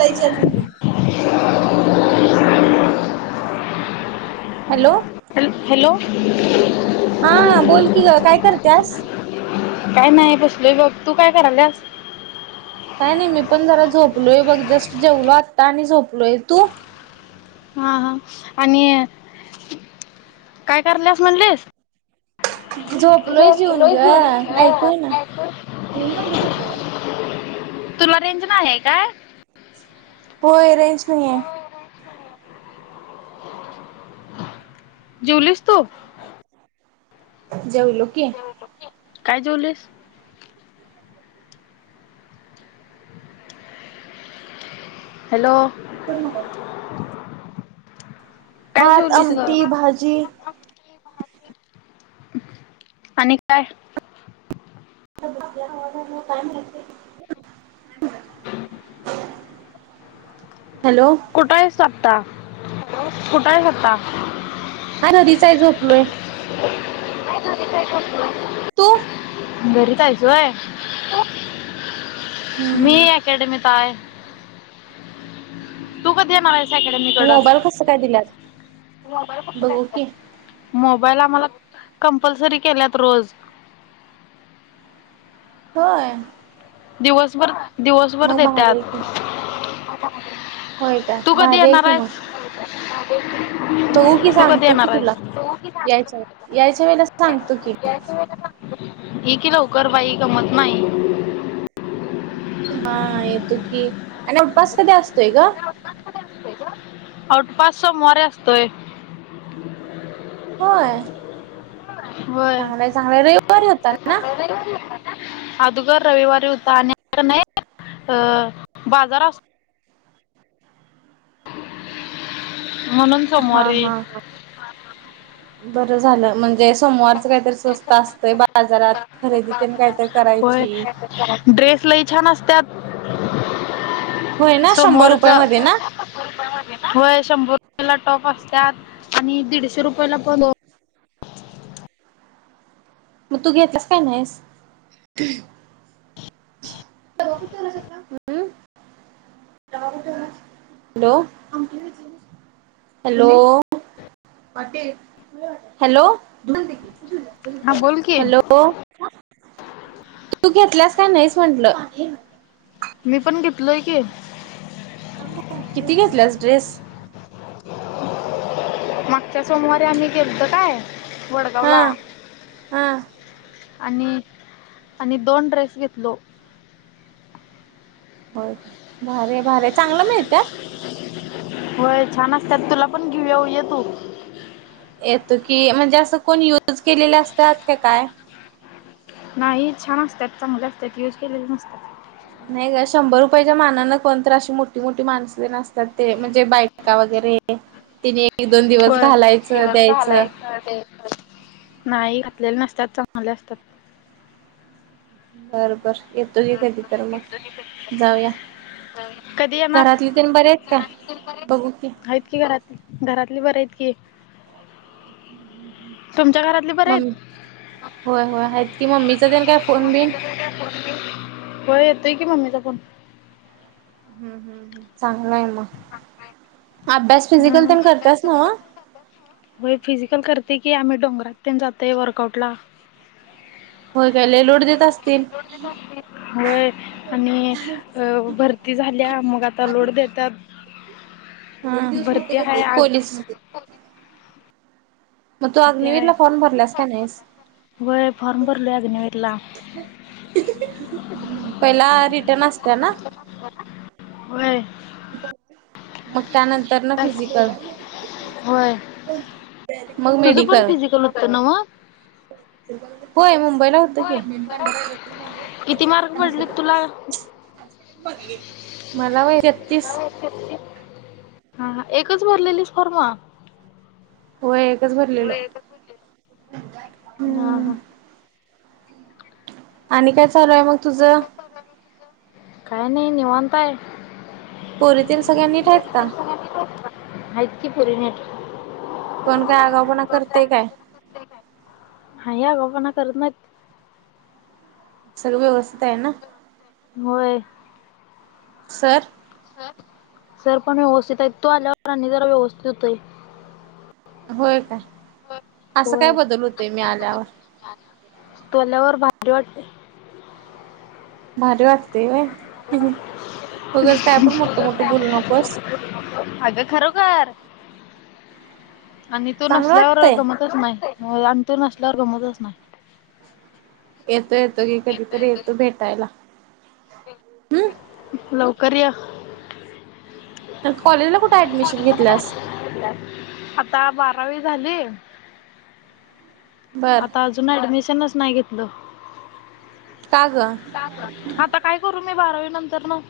काय चालु यती. Hello. Hello. हा बोल कि ग काय करत्यास. काय नाही बसले गप. तू काय करायलस. काय नाही मी पण जरा झोपलोय बघ. जस्ट जेवलो आत्ता आणि झोपलोय तू हा, हा आणि काय करल्यास म्हणलेस. जेऊन झोपलोय ग घेऊन का? ऐकू येईना काय तुला रेंजन नाय हाय काय? होय रेंज नाही हे. [inaudible] जुवलीस तू.? जेऊलो की. काय जेऊलेस. हॅलो. करुन पहा. [inaudible] भात, जेवलीस ग आमटी, भाजी, आणि काय? कायम [inaudible] हम [inaudible] हॅलो. कुठायस तु आता? कुठय आता? हा न दीसा ही झोपलोय. फयना काय ठ [unintelligible] तू घरीच हाय जो व्हय. मी हम्म अकॅडमीत हाय. तू कधी येणार हाये? मोबाईल कस काय दिलात? मोबाईल कसा काय दिला. मोबाईल आम्हाला कंपल्सरी केल्यात रोज. होय. दिवसभर, दिवसभर मग भारी आहे देत्यात. की होय काय तू कधी भारी हाय येणार की मग आहेस बघू की तू कधी सांगतो की येणार तुला आहेस यायच्या यायच्या वेळेला सांगतो की ई कि लवकर बाई गमत नाही हा येतो की आणि उपस कधी असतोय ग उपवास कधी असतोय ग उपवास सोमवारी असतोय. होय चागलं हाय चागलं हाय रविवारी होता ना रविवारी होता ना आदोगर रविवारी होता. आणि आता कनय बाजार असतो [inaudible] म्हणून हा सोमवारी हा हा बरं झालं म्हणजे सोमवारच काहीतरी स्वस्त असतंय बाजारात खरेदी तेन काय तर होय करायची. ड्रेस लई छान असत्यात. होय ना शंभर सोमवारच रुपया मध्ये ना होय शंभर रुपयाला टॉप असत्यात आणि दीडशे रुपयेला पण दोन मग तू घेत्यास काय नाहीस परवा पण त्याला घेतला हॅलो हॅलो हॅलो हॅलो. हा बोल की तू घेतल्यास काय नाहीस म्हंटलं. मी पण घेतलोय की किती घेतलेस ड्रेस मागच्या सोमवारी आम्ही गेलतो काय हा वडगावला. हा आणि आणि दोन ड्रेस घेतलो. होय भारी हाय भारी हाय चागलं मिळत्यात. होय छान असत्यात तुला पण घेऊयाऊ ये तू येतो की म्हणजे असं कोण युज केलेले असत्यात का काय नाही छान असत्यात चांगली असत्यात यूज केलेली नसत्यात. नाही ग शंभर रुपयाच्या मानानं कोण तर अशी मोठी मोठी माणसं तेन असत्यात ते म्हणजे बायका वगैरे त्येनी एक एक दोन दिवस घालायचं द्यायचं हा द्यायच. नाही घातलले नसत्यात चांगली असत्यात. बर बर येतो घे कधी तर मग जाऊया. कधी येणार घरातली तेन बरी हायत काय बघू की आहेत की घरातली घरातली बरी आहेत की तुमच्या घरातली बरी आहेत. मम्मी होय होय आहेत की मम्मीचा तेन काय आमची फोन मम्मी बिन [inaudible] मम्मी होय येतय की मम्मीला पण हम हम चांगल हाय म अभ्यास फिजिकल हम्म तेन अभ्यास करत्यास न्हव फिजिकल पण करतात नव्ह होय फिजिकल करते की आम्ही डोंगरात तेन जातोय वर्कआउटला. होय काय लय लोड देत असतील. होय आणि अ भरती झाल्या मग आता लोड देत्यात हम एक दिवस भरतय काय ते. आग पोलिस मधे म तू अग्निवीरला फॉर्म भरल्यास काय नाहीस व्हय फॉर्म भरलोय आग्निवीरला. पहिला रिटर्न असते ना? होय. मग त्यानंतरनं फिजिकल. होय. मग तुझ पण मेडिकल फिजिकल होतं नव्हं? होय मुंबईला होतं की. किती मार्क पडलेत तुला मला व्हंय तेत्तीस. हा हा. एकच भरलेलीस फॉर्म? होय एकच भरलेलो. हा हम्म हा. आणि काय चालूये मग तुझं? काय नाही निवांताय. पोरीतेण सगळ्यां नीठ हायेत का? हाईत की पोरी निट. कोण काय आगाऊपणा करतंय काय? काही आगाऊपणा करत नाही. सगळं व्यवस्थित हाय ना? होय. सर. सर पण व्यवस्थित आहित. तू आल्यावर आणि जरा व्यवस्थित होतोय. होय काय? असं काय होय बदल होतेय मी आल्यावर? तू आल्यावर भारी वाटतंय. भारी वाटतंय होय. [inaudible] मोठं बोलू नकोस अग खरं बर, आणि तू चांगलं नसल्यावर वाटतंय गंमतचं नाही. होय आण तू नसल्यावर गंमतचं नाय. येतो येतो की, धीतरी येतो भेटायला. हम्म लवकर य. तर कॉलेजला कुठे ऍडमिशन घेतलीयास? आता बारावी झाली. बर आता अजू जून ऍडमिशनच नाही घेतलो. का गं? आता काय करू मी बारावी नंतर नं?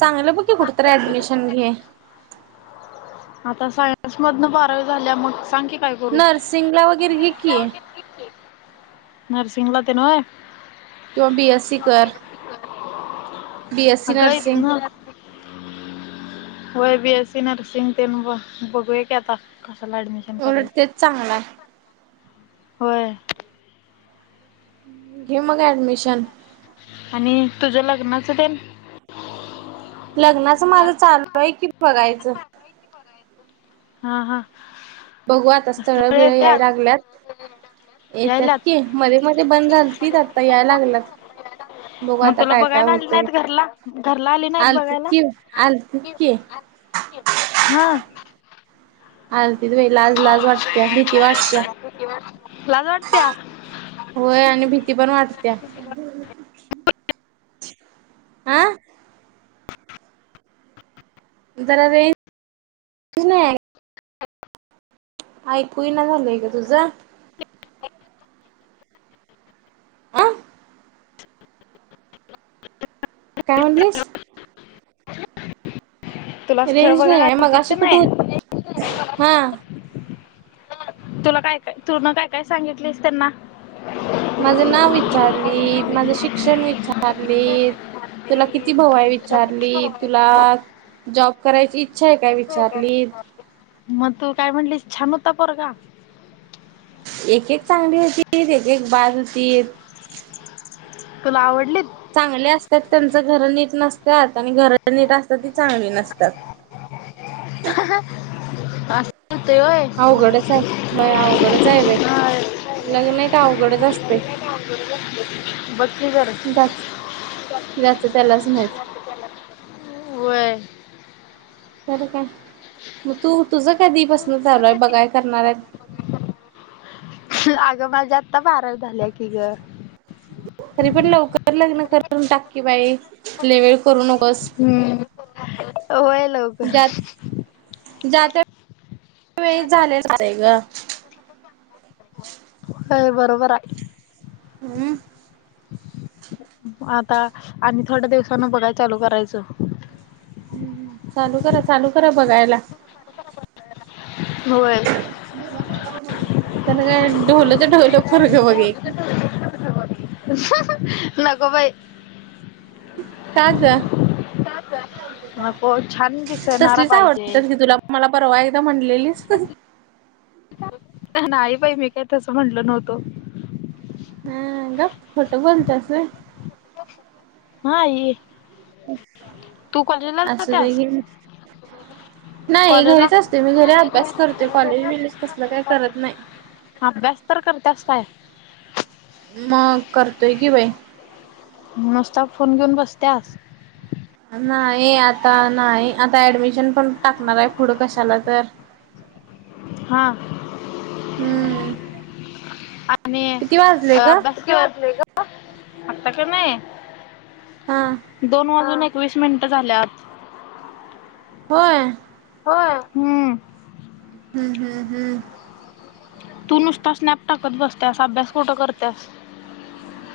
चांगलं बघ की कुठंतर ऍडमिशन घे. आता सायनस मधन बारावी झालीया मग सांग की काय करू? नर्सिंगला वगैरे घे की. घे की. नर्सिंगलातेन व्हंय? किवां बी एस सी कर. बीएससी अगं नर्सिंग इतनं. व्हय बी एस सी नर्सिंग. तेच बघूया कि आता. कसाला अँडमिशन उलट तेच चांगलाय. होय. घे मग ऍडमिशन. आणि तुझ्या लग्नाचं तेण? लग्नाचं माझं चालू हाय कि बघायचं. हा हा. बघू आता स्थळ स्थळं-बिळं याय येत्यात लागल्यात येत्यात यायल्यात की मध्ये-मध्ये बंद झालतीत आता याय लागल्यात. बघू मग आता तुला काय काय बघायला आली होतय नाहीत घरला घरला आली नाहीत आलतीत बघायला की आलतीत की. कीव हा. आलतीत बई लाज लाज वाटत्या भीती वाटत्या. [unintelligible] लाज वाटत्या? होय आणि भीती पण वाटत्या. आं. जरा रेन ऐकू ही ना झालंय गं तुझा. अ काय म्हटलीस? तुला स्थळ रेंज नाही बघायला आहे आलतीत मगाशी का कुठे नाही हो हा. तुला काय काय तुनं काय काय सांगितलीस त्यांना? माझं नाव विचारली माझा विचारलीत. तुला किती भाऊ आहे विचारली तुला जॉब करायची इच्छा आहे काय विचारलीत मग तू काय म्हटलीस छान होता पोरगा? एक-एक चांगली होतीत एक एक बाज होतीत. तुला आवडलीत? चांगले असत्यात त्यांचा घर नीट नसत्यात आणि घर नीट असत्यात ती चांगली नसत्यात. अस अवघडच आहे होय हा अवघडच आहे बाई. होय लग्ने का अवघडच असते. [unintelligible] बघ की जरा. ज्याच ज्याचं त्यालाच माहित. [unintelligible] वय. तर काय म तू तुझं कधी पासनं चालू आहे बघाय करणार आहे? अगं माझ्या आत्ता बारावी झाल्या की गं. तरीे पण लवकर लग्न करून टाककी बाई ले वेळ करू नकोस. होय लवकर जाते वेळी झालेेलच आहे गं. होय बरोबर आहे. ह हम्म. आता आणि थोड्या दिवसानं बघाय चालू करायचं. हम्म हम्म चालू करा चालू करा बघायला. होय. त्याने काय ढोलं ते ढवलं पोरगं बघे. [unintelligible] नको बाई. का गं नको छान [unintelligible] दिसणारा तसलीच पाहिजे आवडतीत की तुला मला परवा एकदा म्हटलेलीस नाही बाई मी काय तसं म्हटलं नव्हतो. हम्म गप खोटं बोलत्यास वय. हा इय असुदे जात्यास घे. नाही कॉलेजला घरीच असते मी, घरी अभ्यास करते कॉलेज बीलेज कसला काही करत नाही. ह अभ्यास तर करतेस काय? मग करतोय कि बाई! नस्ता फोन घेऊन बसत्यास. अं नाई आता नाई आता ऍडमिशन पण टाकणाराय पुढं कशाला तर, [unintelligible] हा हम्म आणी किती वाजले ग अभ्यास केला [inaudible] आत्ता का नाय हा दोन वाजून एकवीस मिंटं झाल्यात. होय हो हम हम हम हम तू नुसता स्नॅप टाकत बसत्यास, अभ्यास कोठं करत्यास?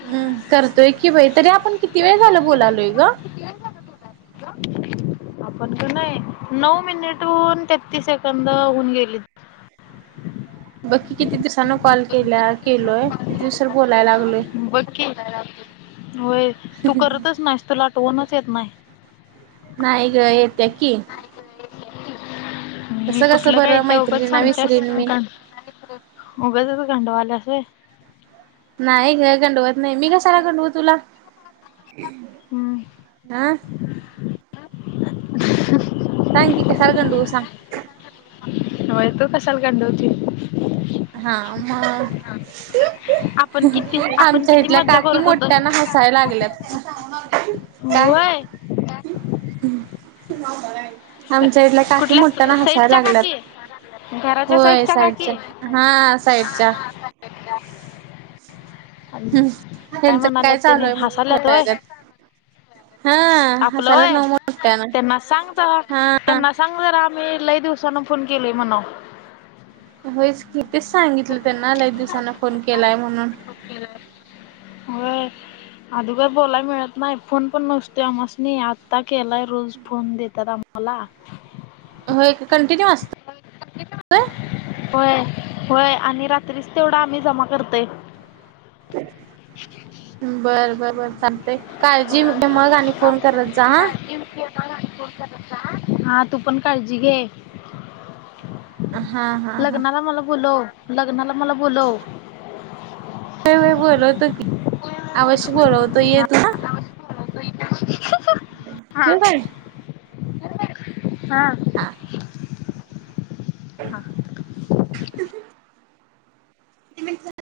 हम करतोय कि बाई, तरी आपण किती वेळ करतोय झालं कि बाई बोलालोय ग. तरी आपण [inaudible] आपण का नाय नऊ मिनिटहून तेहतीस सेकंद होऊन गेलीत. बक्की किती दिवसांन कॉल केल्या केलोय किती उशीर बोलाय लागलोय. बघ की होय, तू करतंच नायस तुला आठवणच येत नाय. नाय ग येेते की, मी तसं कसं कुठलं काई बरं ईत्या उगाच मैत्रिणींना सांगतेस, विसरीन मी. उगाचच गंडवायलंस व्हय. नाई ग गंडवत नाई, मी कशाला गंडवु तुला? हम्म हह सांग की कशाला गंडवु सांग? होय तु कशाल गंडवतीस. हा मग. आपण हं किती हं आपण आमच्या किती इथल्या मज्जा काकी करत होतो. मोठ्याना हसाय लागल्यात. काय होय. [unintelligible] आमच्या इथल्या काकी कुठल्या मोठ्यान हसाय साईडच्या लागल्यात, काकी घराच्या होय साईडच्या. काकी हा साईडच्या. आणि काय त्यांचं म्हणाल्यात चालू तेंही आहे म्हणून हसायल्यात होय. खेळागत हा आपल हसायला होय, नव मोठ्यानं त्यांना सांग तवा हा त्यांना सांग जरा आम्ही लई दिवसान फोन केलोय म्हणाव, होयच कि तीच सांगितलं त्यांना लयच दिवसाांन फोन केलाय म्हणून. होय [unintelligible] अदुगर बोलाय मिळत नाय, फोन पण नसतो आमास्नी, आता केलाय रोज फोन देतात आम मला. होय की कंटिन्यू अस्तय. [unintelligible] होय होय आणि रात्रीच तेवढा आम्ही जमा करतोय. बर बरबर चालतेय, काळजी घ्या मग आणि फोन करत जा हां मला फोन करत जा हा हा तू पण काळजी घे हा हा हा लग्नाला मला बोलव लग्नाला मला बोलव व्हय व्हय बोलवतो की अवश्य बोलवतो ये तू हां हं हं ठीऊ काय हा हा हं हं [unintelligible]